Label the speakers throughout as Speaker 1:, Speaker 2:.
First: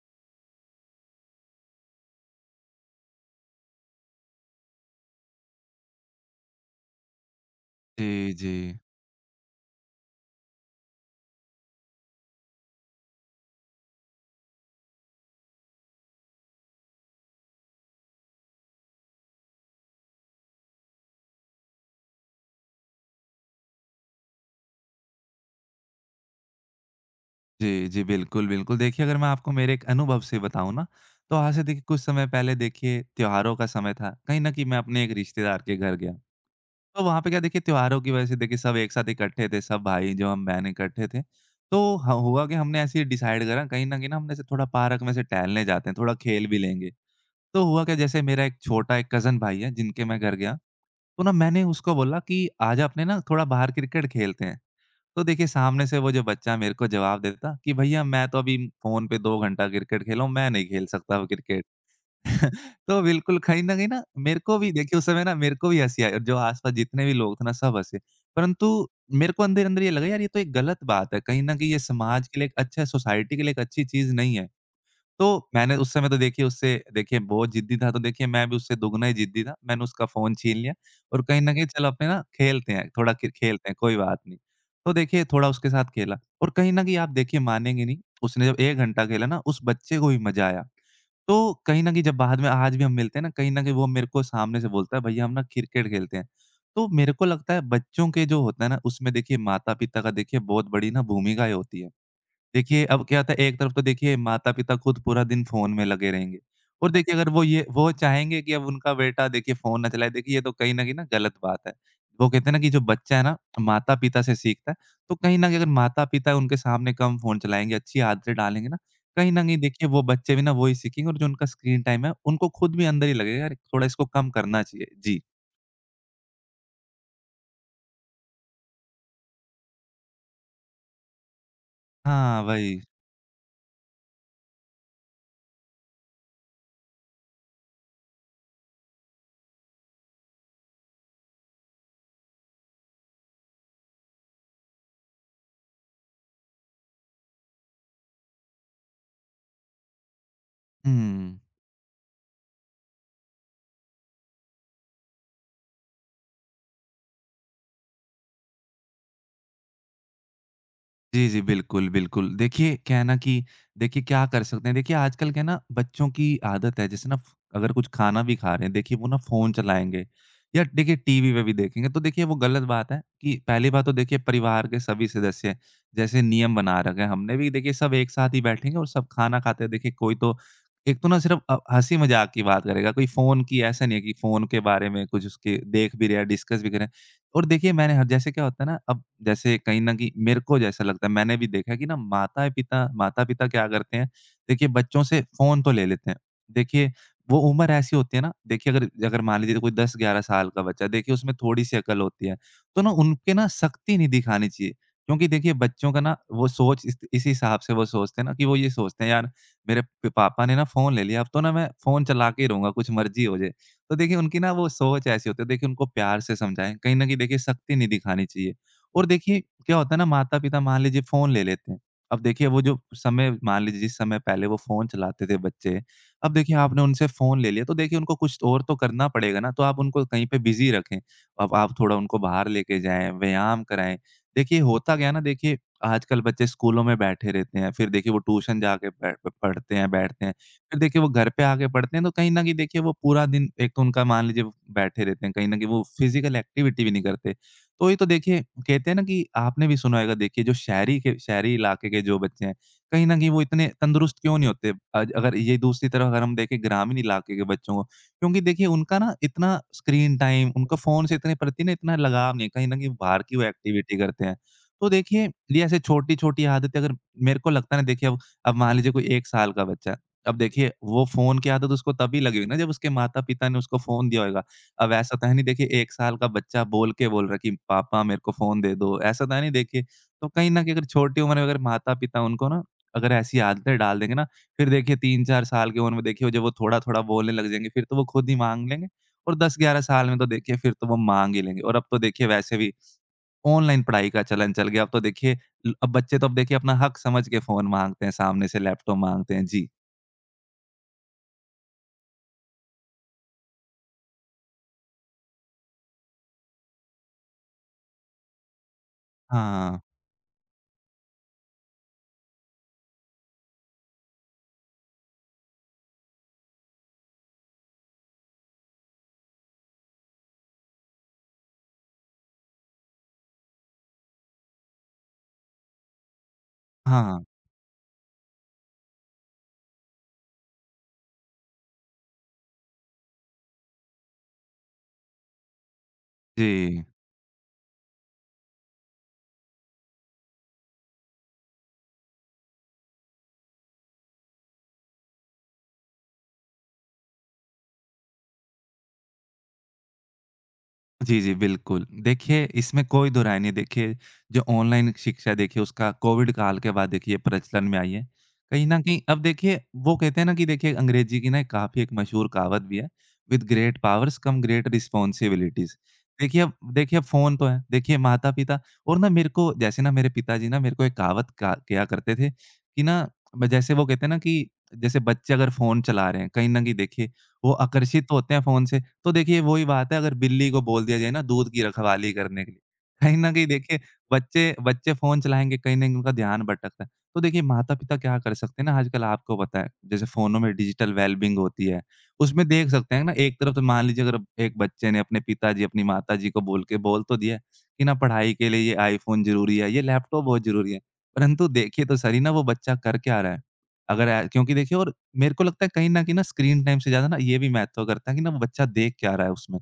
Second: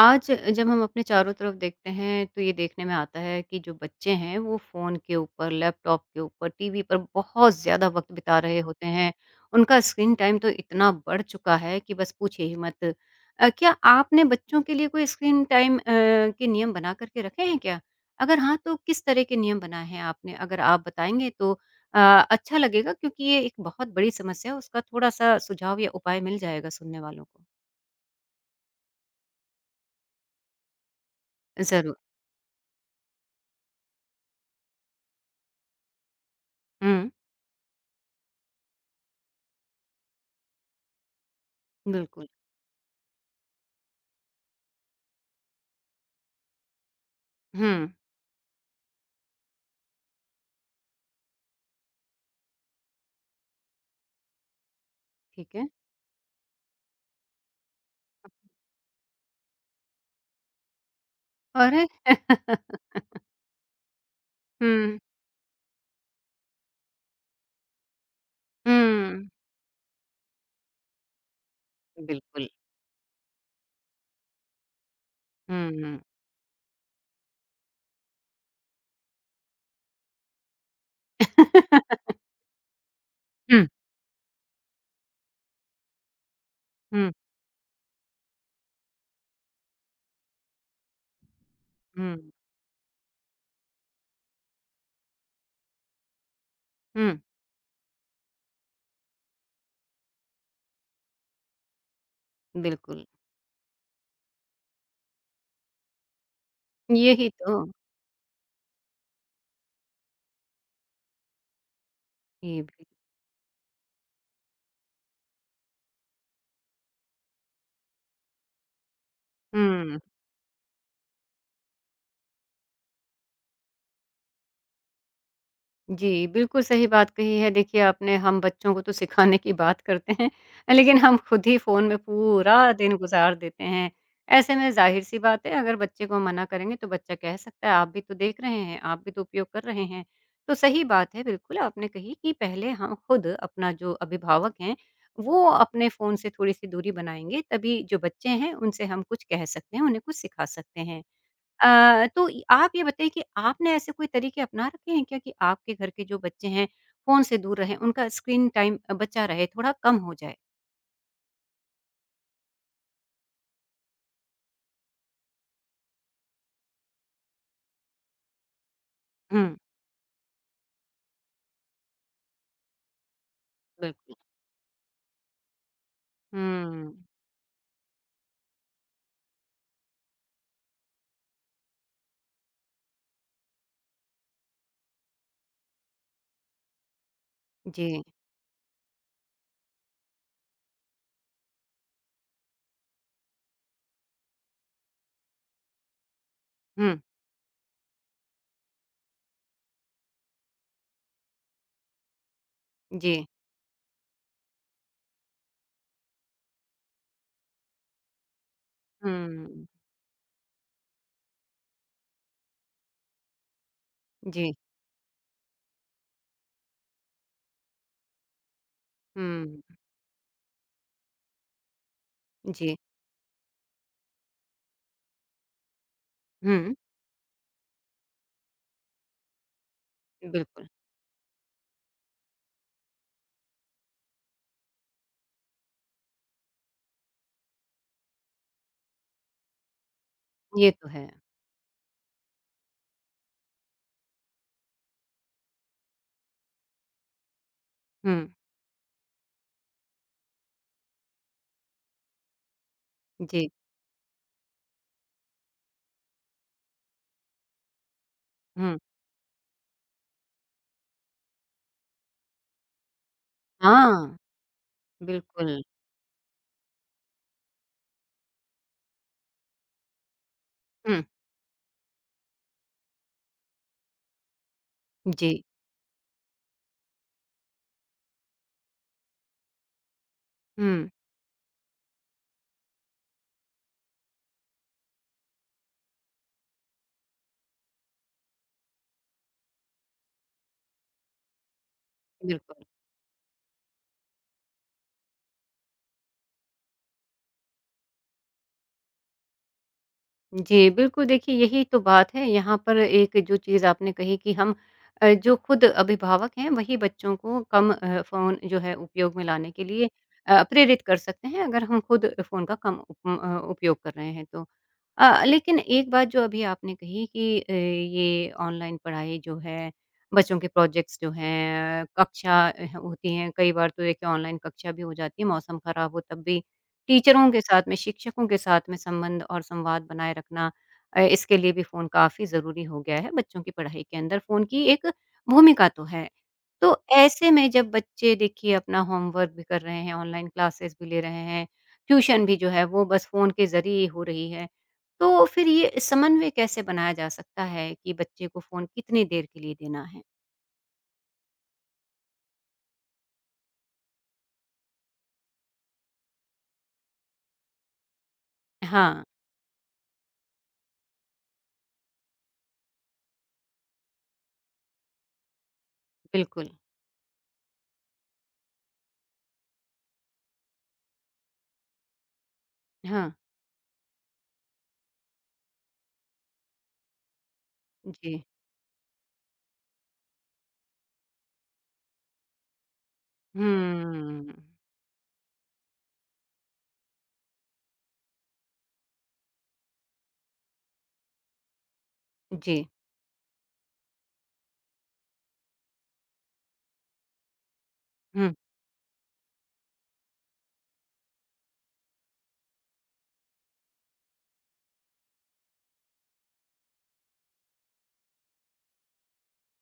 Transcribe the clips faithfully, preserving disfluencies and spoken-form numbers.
Speaker 1: आज जब हम अपने चारों तरफ देखते हैं तो ये देखने में आता है कि जो बच्चे हैं वो फ़ोन के ऊपर, लैपटॉप के ऊपर, टीवी पर बहुत ज़्यादा वक़्त
Speaker 2: जी,
Speaker 1: बिता
Speaker 2: जी।
Speaker 1: रहे होते हैं। उनका स्क्रीन टाइम तो इतना बढ़ चुका है कि बस पूछिए ही मत। अ, क्या आपने बच्चों के लिए कोई स्क्रीन टाइम अ, के नियम बना कर के रखे हैं क्या? अगर हाँ, तो किस तरह के नियम बनाए हैं आपने? अगर आप बताएँगे तो अ, अच्छा लगेगा क्योंकि ये एक बहुत बड़ी समस्या है, उसका थोड़ा-सा सुझाव या उपाय मिल जाएगा सुनने वालों को।
Speaker 2: जी, जी, बिल्कुल, बिल्कुल। देखिए, अगर मैं आपको मेरे एक अनुभव से बताऊँ ना, तो आज से देखिए
Speaker 1: ज़रूर।
Speaker 2: कुछ समय पहले देखिए त्योहारों का समय था। कहीं न कहीं मैं अपने एक रिश्तेदार के घर गया। तो
Speaker 1: हुँ,
Speaker 2: वहाँ पे क्या देखिए त्योहारों की वजह से देखिए सब एक साथ इकट्ठे थे, सब भाई जो हम बहन इकट्ठे थे। तो ह
Speaker 1: बिल्कुल।
Speaker 2: हुआ कि हमने ऐसे ही डिसाइड करा कहीं न कहीं ना हम जैसे थोड़ा पार्क में से टहलने जाते हैं, थोड़ा खेल भी लेंगे। तो हुआ
Speaker 1: हुँ,
Speaker 2: क्या जैसे मेरा एक छोटा एक कज़न भाई है जिनके मैं घर गया, तो ना मैंने उसको बोला कि आजा अपने ना थोड़ा बाहर क्रिकेट खेलते हैं। तो देखिए
Speaker 1: ठीक है।
Speaker 2: सामने से वो जो बच्चा मेरे को जवाब देता कि भैया मैं तो अभी फ़ोन पे दो घंटा क्रिकेट खेला हूँ, मैं नहीं खेल सकता वो क्रिकेट।
Speaker 1: और
Speaker 2: तो बिल्कुल कहीं न कहीं ना मेरे को भी
Speaker 1: हुँ, हुँ।
Speaker 2: देखिए उस समय ना मेरे को भी हँसी आई और जो आस-पास जितने भी लोग थे ना सब हँसे। परंतु मेरे को अंदर-अंदर ये लगा यार ये तो एक गलत बात है, कहीं न कहीं ये समाज के लिए
Speaker 1: बिल्कुल,
Speaker 2: एक अच्छा सोसाइटी के लिए एक अच्छी चीज़ नहीं है। तो मैंने उस
Speaker 1: हुँ।
Speaker 2: समय तो देखिए उससे देखिए बहुत ज़िद्दी था, तो देखिए मैं भी उससे दोगुना ही ज़िद्दी था। मैंने उसका फ़ोन छीन लिया और कहीं न कहीं चलो अपने ना खेलते हैं, थोड़ा खे
Speaker 1: हुँ,
Speaker 2: खेलते हैं, कोई बात नहीं। तो देखिए थोड़ा उसके साथ खेला और कहीं न कहीं आप
Speaker 1: हुँ,
Speaker 2: देखिए मानेंगे नहीं, उसने जब एक घंटा खेला ना, उस बच्चे को भी मज़ा आया। तो कहीं न कहीं जब
Speaker 1: हुँ,
Speaker 2: बाद में आज भी हम मिलते हैं ना, कहीं न कहीं वो मेरे को सामने से बोलता है, "भैया हम ना क्रिकेट खेलते हैं।" तो मेरे
Speaker 1: हुँ,
Speaker 2: को लगता है बच्चों के जो होता है ना, उसमें देखिए माता-पिता का देखिए बहुत बड़ी ना भूमिकाएँ होती है। देखिए,
Speaker 1: बिल्कुल।
Speaker 2: अब क्या होता है एक तरफ तो देखिए माता-पिता खुद पूरा दिन फ़ोन में लगे रहेंगे और देखिए
Speaker 1: यही
Speaker 2: अगर वो
Speaker 1: तो,
Speaker 2: ये वो चाहेंगे कि अब उनका बेटा देखिए फ़ोन ना चलाए, देखिए ये तो कहीं न कहीं ना गलत बात है। वो कहते हैं ना
Speaker 1: ये
Speaker 2: कि जो
Speaker 1: भी
Speaker 2: बच्चा है ना माता-पिता से सीखता है, तो कहीं न कहीं अगर माता-पिता उनके सामने कम फ़ोन चलाएँगे, अच्छी आदतें डालेंगे ना, कहीं न कहीं देखिए
Speaker 1: हुँ।
Speaker 2: वो बच्चे भी ना वही सीखेंगे और जो उनका स्क्रीन टाइम है, उनको खुद भी अंदर ही लगेगा यार थोड़ा इसको कम करना चाहिए। जी।
Speaker 1: जी, बिल्कुल सही बात कही है। देखिए आपने हम बच्चों को तो सिखाने की बात करते हैं, लेकिन हम खुद ही फ़ोन में
Speaker 2: हाँ,
Speaker 1: पूरा
Speaker 2: वही।
Speaker 1: दिन गुज़ार देते हैं। ऐसे में ज़ाहिर-सी बात है अगर बच्चे को मना करेंगे तो बच्चा कह सकता है आप भी तो देख रहे हैं, आप भी तो उपयोग कर रहे हैं। तो सही बात है बिल्कुल आपने कही कि पहले हम खुद अपना जो अभिभावक हैं, वो अपने फ़ोन से थोड़ी-सी दूरी बनाएँगे तभी जो बच्चे हैं उनसे हम कुछ कह सकते हैं, उन्हें कुछ सिखा सकते हैं।
Speaker 2: हुँ।
Speaker 1: अ, तो इ आप ये बताइए कि आपने ऐसे कोई तरीके अपना रखे हैं क्या कि आपके घर के जो बच्चे हैं, फ़ोन से दूर रहें, उनका स्क्रीन टाइम अ, बचा रहे, थोड़ा कम हो जाए?
Speaker 2: जी, जी। बिल्कुल, बिल्कुल। देखिए क्या है ना कि देखिए क्या कर सकते हैं, देखिए आजकल क्या है ना बच्चों की आदत है जैसे ना फ अगर कुछ खाना भी खा रहे हैं देखिए वो ना फ़ोन
Speaker 1: हुँ,
Speaker 2: चलाएँगे या देखिए टीवी पे भी देखेंगे। तो देखिए वो गलत बात है कि पहली बात तो
Speaker 1: बिल्कुल।
Speaker 2: देखिए परिवार के सभी सदस्य जैसे नियम बना
Speaker 1: हुँ,
Speaker 2: रखे हैं हमने भी देखिए सब एक साथ ही बैठेंगे और सब खाना खाते हैं। देखिए कोई तो एक तो ना सिर्फ़ अ, हँसी-मज़ाक की बात करेगा, कोई फ़ोन की ऐसा नहीं है कि फ़ोन के बारे में कुछ उसके देख भी रहे हैं, डिस्कस भी करें। और देखिए मैंने
Speaker 1: जी।
Speaker 2: हर जैसे क्या होता है ना अब जैसे कहीं न कहीं मेरे को जैसा लगता है मैंने भी देखा है कि ना माता-पिता माता-पिता क्या करते हैं, देखिए बच्चों से फ़ोन तो ले लेते हैं। देखिए
Speaker 1: हुँ,
Speaker 2: वो उम्र ऐसी होती है ना देखिए अगर अगर मान लीजिए कोई दस ग्यारह साल का बच्चा है देखिए उसमें थोड़ी-सी अकल होती है, तो ना
Speaker 1: जी।
Speaker 2: उनपे ना सख्ती नहीं दिखानी चाहिए। क्योंकि देखिए बच्चों का ना वो सोच इस इस हिसाब से वो सोचते हैं ना कि वो ये सोचते हैं यार
Speaker 1: हुँ,
Speaker 2: मेरे प पापा ने ना फ़ोन ले लिया अब तो ना मैं फ़ोन चला के ही रहूँगा कुछ मर्ज़ी हो जाए। तो देखिए उनकी
Speaker 1: जी।
Speaker 2: ना वो सोच ऐसी होती है देखिए उनको प्यार से समझाएँ, कहीं न कहीं देखिए सख्ती नहीं दिखानी चाहिए। और देखिए
Speaker 1: हुँ,
Speaker 2: क्या होता है ना माता-पिता मान लीजिए फ़ोन ले लेते हैं। अब देखिए वो
Speaker 1: जी।
Speaker 2: जो समय मान लीजिए जिस समय पहले वो फ़ोन चलाते थे बच्चे, अब देखिए
Speaker 1: हुँ,
Speaker 2: आपने उनसे फ़ोन ले लिया तो देखिए उनको कुछ और तो करना पड़ेगा ना, तो आप उनको कहीं पे
Speaker 1: बिल्कुल,
Speaker 2: बिज़ी रखें। अब आप थोड़ा उनको बाहर लेके जाएँ, व्यायाम कराएँ। देखिए होता क्या है ना देखिए आजकल बच्चे स्कूलों में बैठे रहते हैं, फिर देखिए वो ट्यूशन जाके बै पढ़ते हैं, बैठते हैं।
Speaker 1: ये
Speaker 2: फिर
Speaker 1: तो
Speaker 2: देखिए
Speaker 1: है।
Speaker 2: वो घर पे आके पढ़ते हैं तो कहीं न कहीं देखिए वो पूरा दिन एक तो उनका मान लीजिए वो बैठे रहते हैं, कहीं न कहीं वो फ़िज़िकल एक्टिविटी भी नहीं करते। तो ये तो
Speaker 1: हुँ,
Speaker 2: देखिए कहते हैं ना कि आपने भी सुना होगा देखिए जो शहरी के शहरी इलाके के जो बच्चे हैं, कहीं न कहीं वो
Speaker 1: जी।
Speaker 2: इतने तंदुरुस्त क्यों नहीं होते? आज अगर ये दूसरी तरफ अगर हम देखें ग्रामीण इलाके के बच्चों को, क्योंकि देखिए
Speaker 1: हुँ,
Speaker 2: उनका ना इतना स्क्रीन टाइम, उनका फ़ोन से इतने प्रति ना इतना लगाव नहीं है, कहीं न कहीं बाहर की वो एक्टिविटी
Speaker 1: हाँ,
Speaker 2: करते हैं। तो देखिए,
Speaker 1: बिल्कुल।
Speaker 2: ये ऐसे छोटी-छोटी आदतें अगर मेरे को लगता है ना देखिए अब अब मान लीजिए कोई एक साल का बच्चा है। अब देखिए
Speaker 1: हुँ,
Speaker 2: वो फ़ोन की आदत उसको तभी लगी होगी ना जब उसके माता-पिता ने उसको फ़ोन दिया होगा। अब ऐसा तो
Speaker 1: जी।
Speaker 2: है नहीं देखिए एक साल का बच्चा बोल के बोल रहा है कि पापा मेरे को फ़ोन दे दो, ऐसा तो है नहीं देखिए। तो कहीं न कहीं अगर
Speaker 1: हुँ,
Speaker 2: छोटी उम्र में अगर माता-पिता उनको ना अगर ऐसी आदतें डाल देंगे ना, फिर देखिए तीन चार साल की उम्र में देखिए जब वो थोड़ा-थोड़ा बोलने लग जाएँगे फिर तो वो खुद ही माँग लेंगे और दस ग्यारह साल में तो देखिए फिर तो वो माँग ही लेंगे। और अब तो देखिए वैसे
Speaker 1: बिल्कुल।
Speaker 2: भी ऑनलाइन पढ़ाई का चलन चल गया। अब तो देखिए ल अब बच्चे तो अब देखिए अपना हक समझ के फ़ोन माँगते हैं, सामने से लैपटॉप माँगते हैं। जी।
Speaker 1: जी, बिल्कुल देखिए यही तो बात है, यहाँ पर एक जो चीज़ आपने कही कि हम अ, जो खुद अभिभावक हैं वही बच्चों को कम अ, फ़ोन जो है उपयोग में लाने के
Speaker 2: हाँ।
Speaker 1: लिए अ, प्रेरित कर सकते हैं अगर हम खुद फ़ोन का कम उप अ, उपयोग कर रहे हैं तो। अ, लेकिन एक बात जो अभी आपने कही कि अ, ये ऑनलाइन पढ़ाई जो है, बच्चों के प्रोजेक्ट्स जो हैं, कक्षा अ, होती हैं, कई बार तो देखिए ऑनलाइन कक्षा भी हो जाती है, मौसम खराब हो तब भी
Speaker 2: हाँ,
Speaker 1: टीचरों के साथ में, शिक्षकों के साथ में संबंध और संवाद बनाए रखना अ, इसके लिए भी फ़ोन काफ़ी ज़रूरी हो गया है, बच्चों की पढ़ाई के अंदर फ़ोन की एक भूमिका तो है। तो
Speaker 2: जी।
Speaker 1: ऐसे में जब बच्चे देखिए अपना होमवर्क भी कर रहे हैं, ऑनलाइन क्लासेस भी ले रहे हैं, ट्यूशन भी जो है वो बस फ़ोन के ज़रिए ही हो रही है। तो फिर ये समन्वय कैसे बनाया जा सकता है कि बच्चे को फ़ोन कितनी देर के लिए देना है?
Speaker 2: जी, जी, बिल्कुल। देखिए, इसमें कोई दोहराय नहीं, देखिए, जो ऑनलाइन शिक्षा देखिए उसका कोविड काल के बाद देखिए प्रचलन में आई है। कहीं न कहीं
Speaker 1: हाँ,
Speaker 2: अब देखिए वो कहते हैं ना कि देखिए अंग्रेजी की ना काफ़ी एक मशहूर कहावत भी है, "with great powers come great responsibilities". देखिए
Speaker 1: बिल्कुल।
Speaker 2: अब देखिए अब फ़ोन तो है, देखिए माता-पिता और ना मेरे को जैसे ना मेरे पिताजी ना मेरे को एक कहावत का किया करते थे कि ना
Speaker 1: हाँ,
Speaker 2: जैसे वो कहते हैं ना कि जैसे बच्चे अगर फ़ोन चला रहे हैं, कहीं न कहीं देखिए वो आकर्षित
Speaker 1: जी।
Speaker 2: होते हैं फ़ोन से। तो देखिए वही बात है अगर बिल्ली को बोल दिया जाए ना दूध की रखवाली करने के लिए, कहीं न कहीं देखिए
Speaker 1: हुँ।
Speaker 2: बच्चे बच्चे फ़ोन चलाएँगे, कहीं न कहीं उनका ध्यान भटकता है। तो देखिए माता-पिता क्या कर सकते हैं ना आजकल आपको पता है, जैसे फ़ोनों में डिजिटल वेलबीइंग होती है, उसमें
Speaker 1: जी।
Speaker 2: देख सकते हैं ना एक तरफ तो मान लीजिए अगर एक बच्चे ने अपने पिताजी, अपनी माताजी को बोल के बोल तो दिया है कि ना
Speaker 1: हुँ,
Speaker 2: पढ़ाई के लिए ये आईफ़ोन ज़रूरी है, ये लैपटॉप बहुत ज़रूरी है। परंतु देखिए तो सही ना वो बच्चा कर क्या रहा है? अगर ए क्योंकि देखिए और मेरे को लगता है कहीं न कहीं ना स्क्रीन टाइम से ज़्यादा ना ये भी महत्व करता है कि ना वो बच्चा देख क्या रहा है उसमें।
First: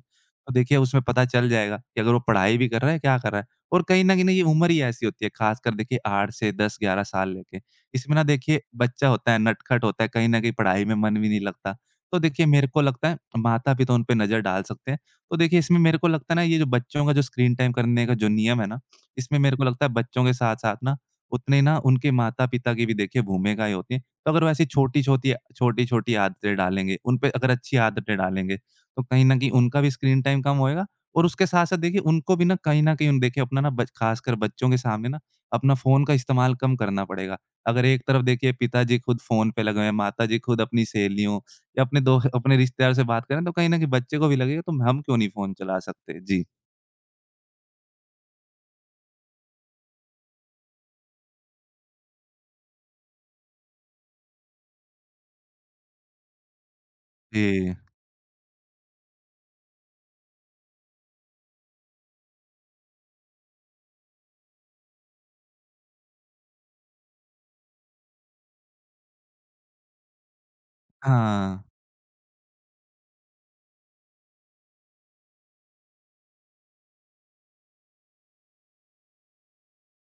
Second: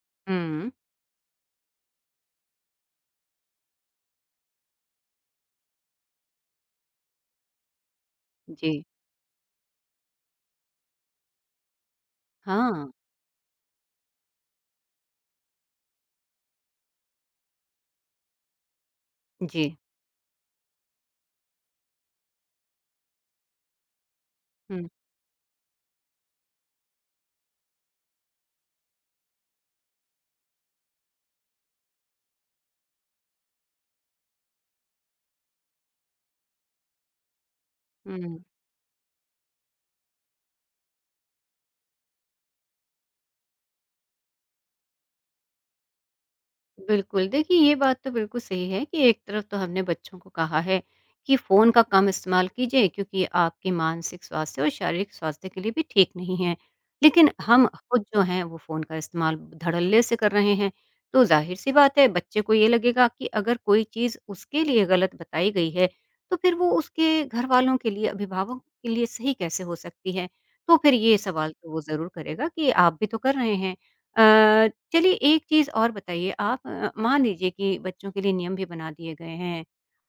Speaker 2: तो
Speaker 1: हुँ।
Speaker 2: देखिए उसमें पता चल जाएगा कि अगर वो पढ़ाई भी कर रहा है, क्या कर रहा है। और कहीं न कहीं ना ये उम्र ही ऐसी होती है ख़ासकर देखिए आठ से दस ग्यारह साल लेके। इसमें ना देखिए
Speaker 1: जी।
Speaker 2: बच्चा होता है, नटखट होता है, कहीं न कहीं पढ़ाई में मन भी नहीं लगता। तो देखिए मेरे को
Speaker 1: हाँ।
Speaker 2: लगता है माता-पिता उन पे नज़र डाल सकते हैं। तो देखिए इसमें मेरे को लगता है ना ये जो बच्चों का जो स्क्रीन टाइम करने का जो नियम है ना, इसमें मेरे को
Speaker 1: जी।
Speaker 2: लगता है बच्चों के साथ-साथ ना उतने ना उनके माता-पिता की भी देखिए भूमिका ही होती है। तो अगर वो ऐसी
Speaker 1: हुँ,
Speaker 2: छोटी-छोटी छोटी-छोटी आदतें डालेंगे, उन पे अगर अच्छी आदतें डालेंगे, तो कहीं न कहीं उनका भी स्क्रीन टाइम कम होएगा और उसके साथ-साथ देखिए उनको भी ना कहीं न कहीं उन- देखिए अपना ना बच ख़ासकर बच्चों के सामने ना अपना फ़ोन का इस्तेमाल कम करना पड़ेगा। अगर एक तरफ
Speaker 1: हुँ।
Speaker 2: देखिए पिताजी खुद फ़ोन पे लगे हुए हैं, माताजी खुद अपनी सहेलियों या अपने दो अपने रिश्तेदार से बात करें, तो कहीं न कहीं बच्चे को भी लगेगा तो हम क्यों नहीं फ़ोन चला सकते? जी।
Speaker 1: बिल्कुल, देखिए ये बात तो बिल्कुल सही है कि एक तरफ तो हमने बच्चों को कहा है कि फ़ोन का कम इस्तेमाल कीजिए क्योंकि ये आपके मानसिक स्वास्थ्य और शारीरिक स्वास्थ्य के लिए भी ठीक नहीं है। लेकिन हम
Speaker 2: जी।
Speaker 1: खुद जो हैं वो फ़ोन का इस्तेमाल धड़ल्ले से कर रहे हैं, तो ज़ाहिर-सी बात है बच्चे को ये लगेगा कि अगर कोई चीज़ उसके लिए गलत बताई गई है, तो फिर वो उसके घरवालों के लिए, अभिभावक के लिए सही कैसे हो सकती है? तो फिर ये सवाल
Speaker 2: हाँ।
Speaker 1: तो वो ज़रूर करेगा कि आप भी तो कर रहे हैं। अ, चलिए एक चीज़ और बताइए आप अ, मान लीजिए कि बच्चों के लिए नियम भी बना दिए गए हैं।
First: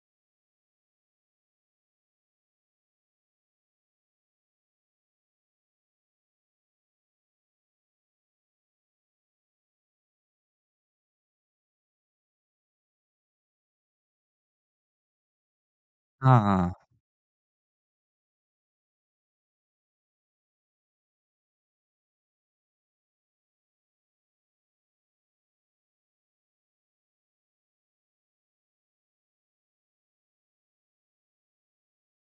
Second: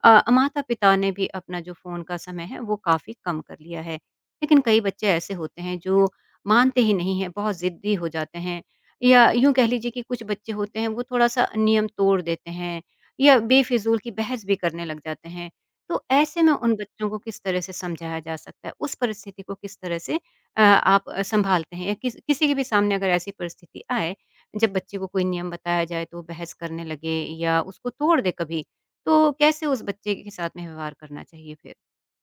Speaker 1: अ, माता-पिता ने भी अपना जो फ़ोन का समय है वो काफ़ी कम कर लिया है। लेकिन कई बच्चे ऐसे होते हैं जो मानते ही नहीं हैं, बहुत ज़िद्दी हो जाते हैं या यूँ कह लीजिए कि कुछ बच्चे होते हैं वो थोड़ा-सा नियम तोड़ देते हैं या बेफिज़ूल की बहस भी करने लग जाते हैं। तो
Speaker 2: हाँ,
Speaker 1: ऐसे में
Speaker 2: हाँ।
Speaker 1: उन बच्चों को किस तरह से समझाया जा सकता है? उस परिस्थिति को किस तरह से अ, आप अ, संभालते हैं या किस किसी के भी सामने अगर ऐसी परिस्थिति आए, जब बच्चे को कोई नियम बताया जाए तो वो बहस करने लगे या उसको तोड़ दे कभी, तो कैसे उस बच्चे के साथ में व्यवहार करना चाहिए फिर?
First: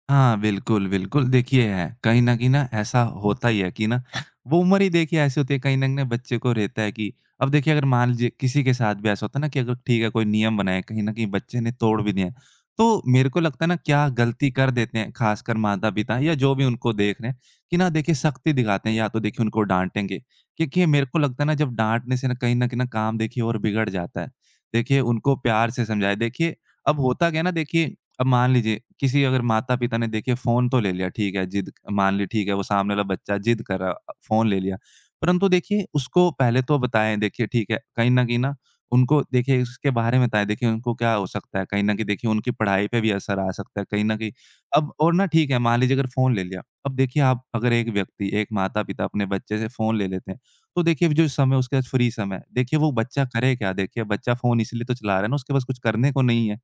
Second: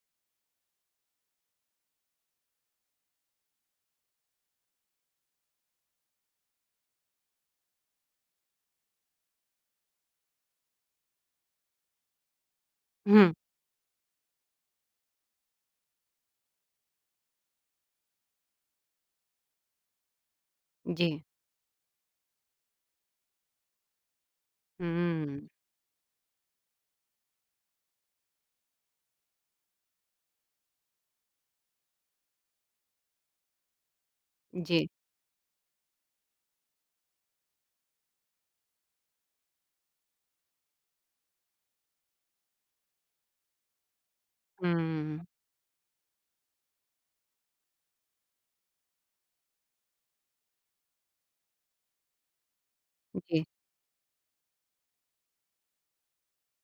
Speaker 2: हाँ, बिल्कुल, बिल्कुल। देखिए है, कहीं न कहीं ना ऐसा होता ही है कि ना वो उम्र ही देखिए ऐसी होती है कहीं न कहीं ना बच्चे को रहता है कि अब देखिए अगर मान लीजिए किसी के साथ भी ऐसा होता है ना कि अगर ठीक है कोई नियम बनाए, कहीं न कहीं बच्चे ने तोड़ भी दिए। तो मेरे
Speaker 1: हुँ,
Speaker 2: को लगता है ना क्या गलती कर देते हैं ख़ासकर माता-पिता या जो भी उनको देख रहे हैं कि ना देखिए सख्ती दिखाते हैं या तो देखिए उनको डाँटेंगे। क्योंकि मेरे
Speaker 1: जी।
Speaker 2: को लगता है ना जब डाँटने से ना कहीं न कहीं ना काम देखिए और बिगड़ जाता है। देखिए उनको
Speaker 1: हुँ,
Speaker 2: प्यार से समझाएँ। देखिए अब होता क्या है ना देखिए अब मान लीजिए किसी अगर माता-पिता ने देखिए फ़ोन तो ले लिया, ठीक है, जिद मान ली ठीक है, वो सामने वाला बच्चा जिद कर रहा, अ, फ़ोन ले लिया।
Speaker 1: जी।
Speaker 2: परंतु देखिए उसको पहले तो बताएँ देखिए ठीक है, कहीं न कहीं ना उनको देखिए इसके बारे में बताएँ, देखिए उनको क्या हो सकता है, कहीं न कहीं देखिए उनकी पढ़ाई पे भी असर आ सकता है कहीं न कहीं। अब और
Speaker 1: हुँ,
Speaker 2: ना ठीक है, मान लीजिए अगर फ़ोन ले लिया, अब देखिए आप अगर एक व्यक्ति, एक माता-पिता अपने बच्चे से फ़ोन ले लेते हैं, तो देखिए जो समय उसके पास फ्री समय है, देखिए वो बच्चा
Speaker 1: जी,
Speaker 2: करे क्या? देखिए बच्चा फ़ोन इसलिए तो चला रहा है ना, उसके पास कुछ करने को नहीं है।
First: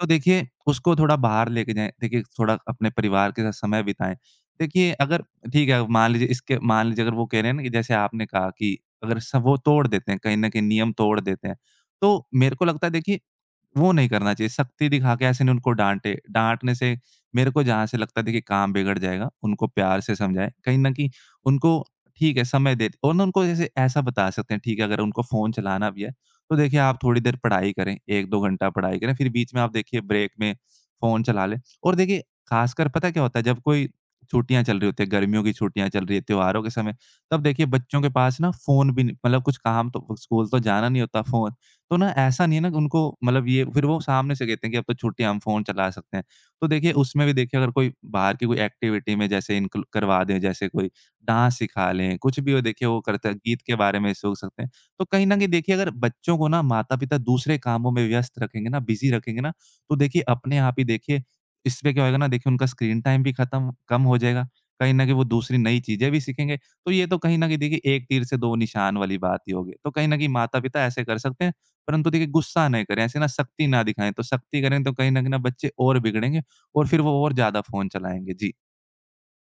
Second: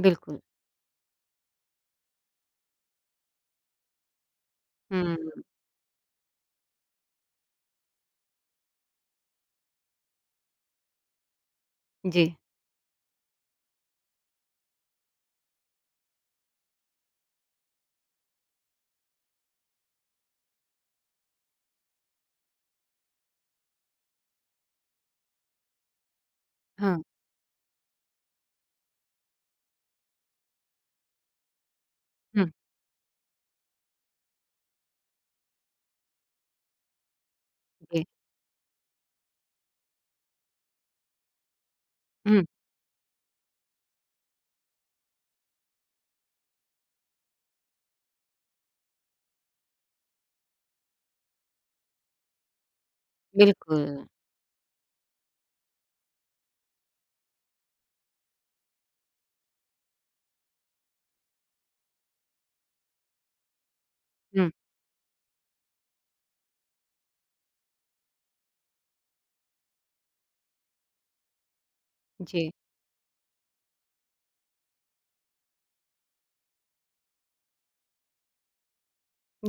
Speaker 2: तो
Speaker 1: बिल्कुल।
Speaker 2: देखिए, उसको थोड़ा बाहर लेके जाएँ, देखिए थोड़ा अपने परिवार के साथ समय बिताएँ। देखिए
Speaker 1: हुँ,
Speaker 2: अगर ठीक है, मान लीजिए इसके मान लीजिए अगर वो कह रहे हैं ना कि जैसे आपने कहा कि अगर स वो तोड़ देते हैं, कहीं न कहीं नियम तोड़ देते हैं, तो
Speaker 1: जी।
Speaker 2: मेरे को लगता है देखिए, वो नहीं करना चाहिए। सख्ती दिखा के ऐसे नहीं उनको डाँटे, डाँटने से मेरे को जहाँ से लगता है देखिए काम बिगड़ जाएगा, उनको प्यार से समझाएँ। कहीं न कहीं उनको ठीक है, समय दे और ना उनको जैसे ऐसा बता सकते हैं, ठीक है, अगर उनको फ़ोन चलाना भी है, तो देखिए आप
Speaker 1: हाँ,
Speaker 2: थोड़ी देर पढ़ाई करें, एक दो घंटा पढ़ाई करें, फिर बीच में आप देखिए ब्रेक में फ़ोन चला लें। और देखिए
Speaker 1: हुँ,
Speaker 2: ख़ासकर पता है क्या होता है जब कोई छुट्टियाँ चल रही होती है, गर्मियों की छुट्टियाँ चल रही है, त्योहारों के समय, तब देखिए बच्चों
Speaker 1: जी।
Speaker 2: के पास ना फ़ोन भी नहीं मतलब कुछ काम तो स्कूल तो जाना नहीं होता, फ़ोन तो ना
Speaker 1: हुँ,
Speaker 2: ऐसा नहीं है ना कि उनको मतलब ये फिर वो सामने से कहते हैं कि अब तो छुट्टी है हम फ़ोन चला सकते हैं। तो देखिए उसमें भी देखिए अगर कोई बाहर की कोई एक्टिविटी में जैसे इनको करवा दें, जैसे कोई डांस सिखा लें, कुछ भी हो देखिए वो करते हैं, गीत के
Speaker 1: बिल्कुल।
Speaker 2: बारे में सोच सकते हैं। तो कहीं न कहीं देखिए अगर बच्चों को ना माता-पिता दूसरे कामों में व्यस्त रखेंगे ना, बिज़ी रखेंगे ना, तो देखिए अपने आप ही देखिए इससे क्या होएगा ना देखिए उनका स्क्रीन टाइम भी खत्म कम हो जाएगा।
Speaker 1: हुँ,
Speaker 2: कहीं न कहीं वो दूसरी नई चीज़ें भी सीखेंगे। तो ये तो कहीं न कहीं देखिए एक तीर से दो निशान वाली बात ही होगी। तो कहीं न कहीं माता-पिता ऐसे कर सकते हैं, परंतु देखिए
Speaker 1: जी।
Speaker 2: गुस्सा नहीं करें, ऐसे ना सख्ती ना दिखाएँ। तो सख्ती करें तो कहीं न कहीं ना बच्चे और बिगड़ेंगे और फिर वो और ज़्यादा फ़ोन चलाएँगे। जी।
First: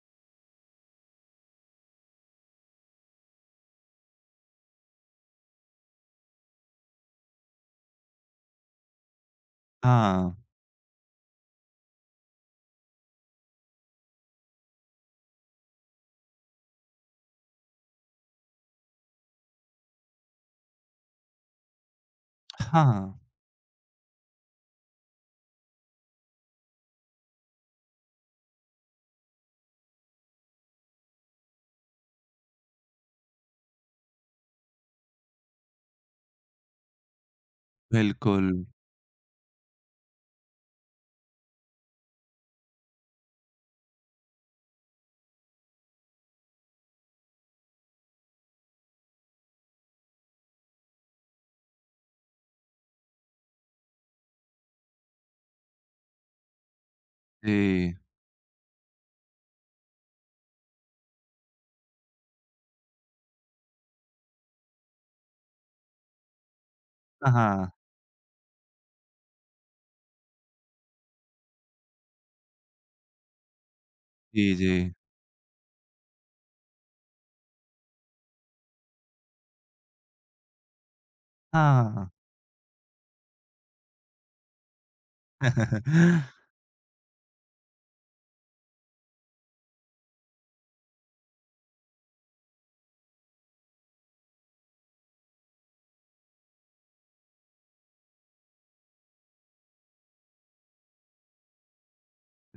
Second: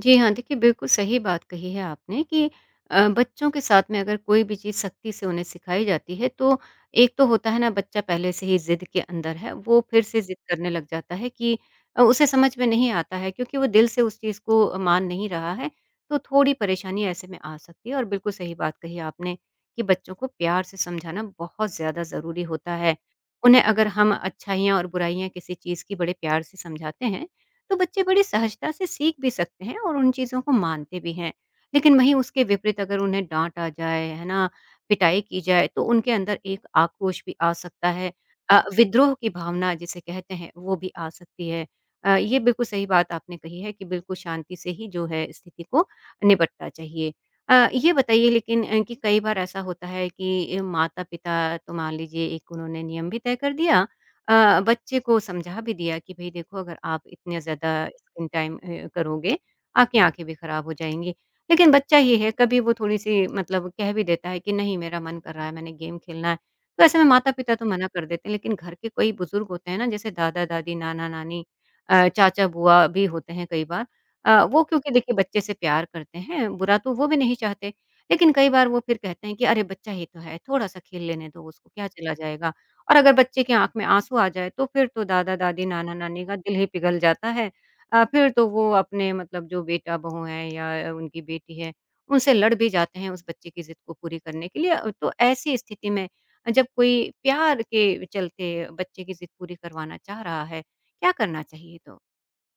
Speaker 1: जी हाँ, देखिए बिल्कुल सही बात कही है आपने कि अ, बच्चों के साथ में अगर कोई भी चीज़ सख्ती से उन्हें सिखाई जाती है तो एक तो होता है ना बच्चा पहले से ही ज़िद के अंदर है, वो फिर से
Speaker 2: हाँ।
Speaker 1: ज़िद करने लग जाता है कि अ, उसे समझ में नहीं आता है क्योंकि वो दिल से उस चीज़ को मान नहीं रहा है, तो थोड़ी परेशानी ऐसे में आ सकती है और बिल्कुल सही बात कही आपने कि बच्चों को प्यार से समझाना बहुत ज़्यादा ज़रूरी होता है।
Speaker 2: हाँ,
Speaker 1: उन्हें अगर हम अच्छाइयाँ और बुराइयाँ किसी चीज़ की बड़े प्यार से समझाते हैं तो बच्चे बड़ी सहजता से सीख भी सकते हैं और उन चीज़ों को मानते भी हैं। लेकिन वहीं उसके विपरीत अगर उन्हें डाँट आ जाए, है ना? पिटाई की जाए, तो उनके अंदर एक आक्रोश भी आ सकता है।
Speaker 2: बिल्कुल।
Speaker 1: अ, विद्रोह की भावना जिसे कहते हैं, वो भी आ सकती है। अ, ये बिल्कुल सही बात आपने कही है कि बिल्कुल शांति से ही जो है स्थिति को निपटना चाहिए। अ, ये बताइए लेकिन अ, कि कई बार ऐसा होता है कि माता-पिता तो मान लीजिए एक उन्होंने नियम भी तय कर दिया अ, बच्चे को समझा भी दिया कि भई देखो अगर आप इतने ज़्यादा
Speaker 2: जी।
Speaker 1: स्क्रीन टाइम अ, करोगे, आपकी आँखें भी खराब हो जाएँगी। लेकिन बच्चा ये है कभी वो थोड़ी-सी मतलब कह भी देता है कि नहीं मेरा मन कर रहा है, मैंने गेम खेलना है। तो ऐसे में
Speaker 2: हाँ,
Speaker 1: माता-पिता तो
Speaker 2: हाँ।
Speaker 1: मना कर देते हैं, लेकिन घर के कोई बुज़ुर्ग होते हैं ना जैसे दादा-दादी, नाना-नानी अ, चाचा-बुआ भी होते हैं कई बार। अ,
Speaker 2: जी,
Speaker 1: वो क्योंकि
Speaker 2: जी।
Speaker 1: देखिए बच्चे से प्यार करते हैं, बुरा तो वो भी नहीं चाहते। लेकिन कई बार वो फिर कहते हैं कि अरे बच्चा ही तो है, थोड़ा-सा खेल लेने दो उसको, क्या
Speaker 2: हाँ।
Speaker 1: चला जाएगा। और अगर बच्चे की आँख में आँसू आ जाए, तो फिर तो दादा-दादी, नाना-नानी का दिल ही पिघल जाता है। अ, फिर तो वो अपने मतलब जो बेटा-बहू हैं या उनकी बेटी है, उनसे लड़ भी जाते हैं उस बच्चे की ज़िद को पूरी करने के लिए। अ, तो ऐसी स्थिति में अ, जब कोई प्यार के चलते बच्चे की ज़िद पूरी करवाना चाह रहा है, क्या करना चाहिए तो?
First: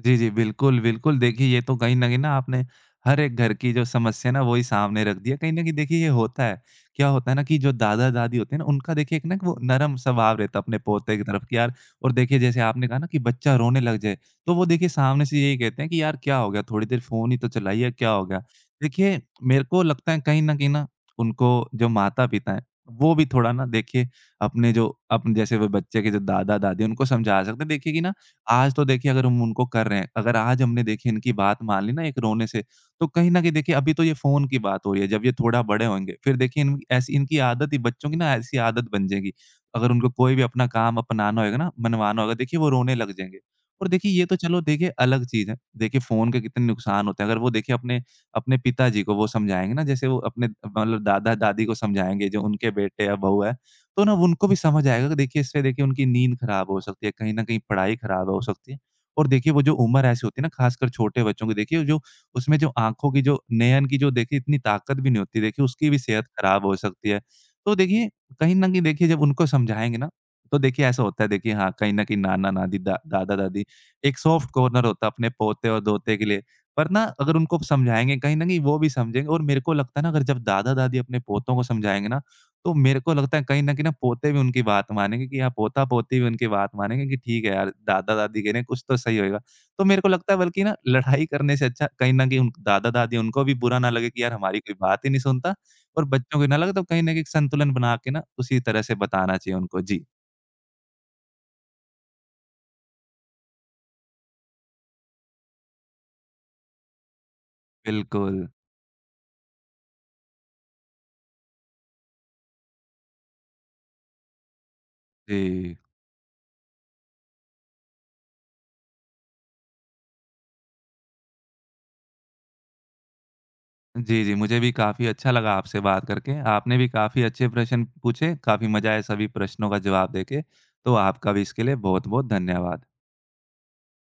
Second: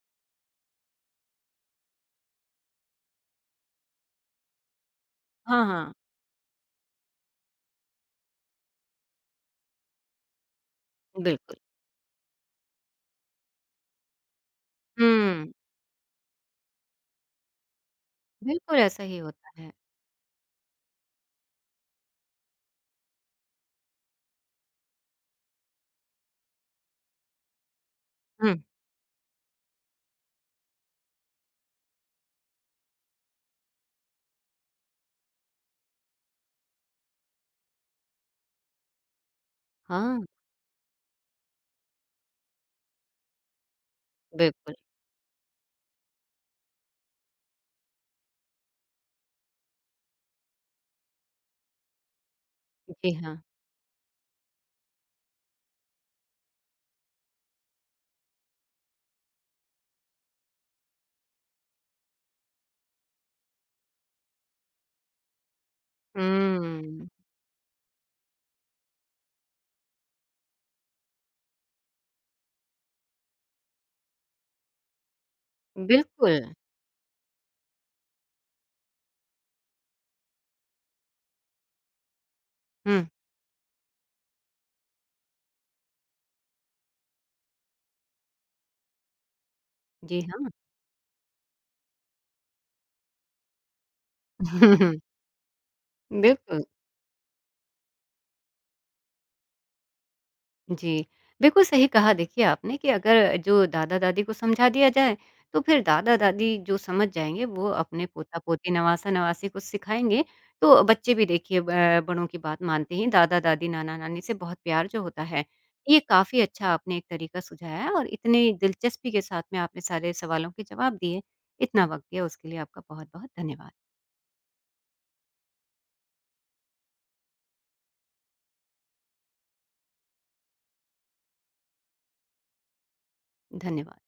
Speaker 2: जी, जी। बिल्कुल, बिल्कुल। देखिए, ये तो कहीं न कहीं ना आपने हर एक घर की जो समस्या है ना, वो ही सामने रख दी है। कहीं न
Speaker 1: हाँ,
Speaker 2: कहीं
Speaker 1: हाँ,
Speaker 2: देखिए ये होता है। क्या होता है ना कि जो दादा-दादी होते हैं ना, उनका देखिए एक ना वो नरम स्वभाव रहता है अपने पोते की तरफ कि
Speaker 1: बिल्कुल।
Speaker 2: यार और देखिए जैसे आपने कहा ना कि बच्चा रोने लग जाए, तो वो देखिए सामने से
Speaker 1: हुँ,
Speaker 2: यही कहते हैं कि यार क्या हो गया? थोड़ी देर फ़ोन ही तो चलाइए, क्या हो गया?
Speaker 1: बिल्कुल ऐसा ही
Speaker 2: देखिए,
Speaker 1: होता
Speaker 2: मेरे
Speaker 1: है।
Speaker 2: को लगता है कहीं न कहीं ना उनको जो माता-पिता हैं, वो भी थोड़ा ना देखिए अपने जो अपन जैसे वो बच्चे के जो दादा-दादी हैं, उनको समझा सकते हैं। देखिए कि ना
Speaker 1: हुँ,
Speaker 2: आज तो देखिए अगर हम उनको कर रहे हैं, अगर आज हमने देखिए इनकी बात मान ली ना एक रोने से, तो कहीं न कहीं देखिए अभी तो ये फ़ोन की बात हो रही है, जब ये थोड़ा बड़े होंगे, फिर देखिए इन ऐसी इनकी आदत ही बच्चों की ना ऐसी आदत बन जाएगी। अगर उनको
Speaker 1: हाँ,
Speaker 2: कोई भी अपना काम अपनाना होएगा ना, मनवाना होगा, देखिए वो रोने लग जाएँगे। और देखिए ये तो चलो
Speaker 1: बिल्कुल।
Speaker 2: देखिए अलग चीज़ है, देखिए फ़ोन के कितने नुकसान होते हैं, अगर वो देखिए अपने अपने पिताजी को वो समझाएँगे ना, जैसे वो अपने मतलब दादा-दादी को समझाएँगे, जो उनके बेटे
Speaker 1: जी
Speaker 2: या
Speaker 1: हाँ।
Speaker 2: बहू है। तो ना उनको भी समझ आएगा कि देखिए इससे देखिए उनकी नींद खराब हो सकती है, कहीं न कहीं पढ़ाई खराब हो सकती है। और देखिए वो जो उम्र ऐसी होती है ना ख़ासकर छोटे बच्चों की देखिए जो उसमें जो आँखों की जो नयन की जो देखिए इतनी ताकत भी नहीं होती देखिए उसकी भी सेहत खराब हो
Speaker 1: हुँ,
Speaker 2: सकती है। तो देखिए कहीं न कहीं देखिए जब उनको समझाएँगे ना तो देखिए ऐसा होता है देखिए हाँ, कहीं न कहीं नाना-नानी, दा दादा-दादी एक सॉफ्ट कॉर्नर होता है अपने पोते और दोते के
Speaker 1: बिल्कुल।
Speaker 2: लिए। पर ना अगर उनको समझाएँगे कहीं न कहीं वो भी समझेंगे और मेरे को लगता है ना अगर जब दादा-दादी अपने पोतों को समझाएँगे ना तो मेरे
Speaker 1: हुँ,
Speaker 2: को लगता है कहीं न कहीं ना पोते भी उनकी बात मानेंगे कि हाँ, पोता-पोती भी उनकी बात मानेंगे कि ठीक है यार, दादा-दादी कह रहे हैं कुछ तो सही होएगा। तो मेरे को
Speaker 1: जी
Speaker 2: लगता है
Speaker 1: हाँ।
Speaker 2: बल्कि ना लड़ाई करने से अच्छा कहीं न कहीं उन दादा-दादी उनको भी बुरा ना लगे कि यार हमारी कोई बात ही नहीं सुनता और बच्चों को ना
Speaker 1: बिल्कुल,
Speaker 2: लगे तो कहीं न कहीं एक संतुलन बना के ना उसी तरह से बताना चाहिए उनको। जी।
Speaker 1: जी। बिल्कुल सही कहा देखिए आपने कि अगर जो दादा-दादी को समझा दिया जाए, तो फिर दादा-दादी जो समझ जाएँगे वो अपने
Speaker 2: बिल्कुल।
Speaker 1: पोता-पोती, नवासा-नवासी को सिखाएँगे, तो बच्चे भी देखिए ब बड़ों की बात मानते हैं, दादा-दादी, नाना-नानी से बहुत प्यार जो होता है।
Speaker 2: जी।
Speaker 1: ये काफ़ी अच्छा आपने एक तरीका सुझाया है और इतनी दिलचस्पी के साथ में आपने सारे सवालों के जवाब दिए। इतना वक़्त दिया उसके लिए आपका बहुत-बहुत धन्यवाद।
Speaker 2: जी, जी, मुझे भी काफ़ी अच्छा लगा आपसे बात करके। आपने भी काफ़ी अच्छे प्रश्न पूछे, काफ़ी मज़ा आया सभी प्रश्नों का जवाब देके। तो आपका भी इसके लिए बहुत-बहुत धन्यवाद।
Speaker 1: धन्यवाद।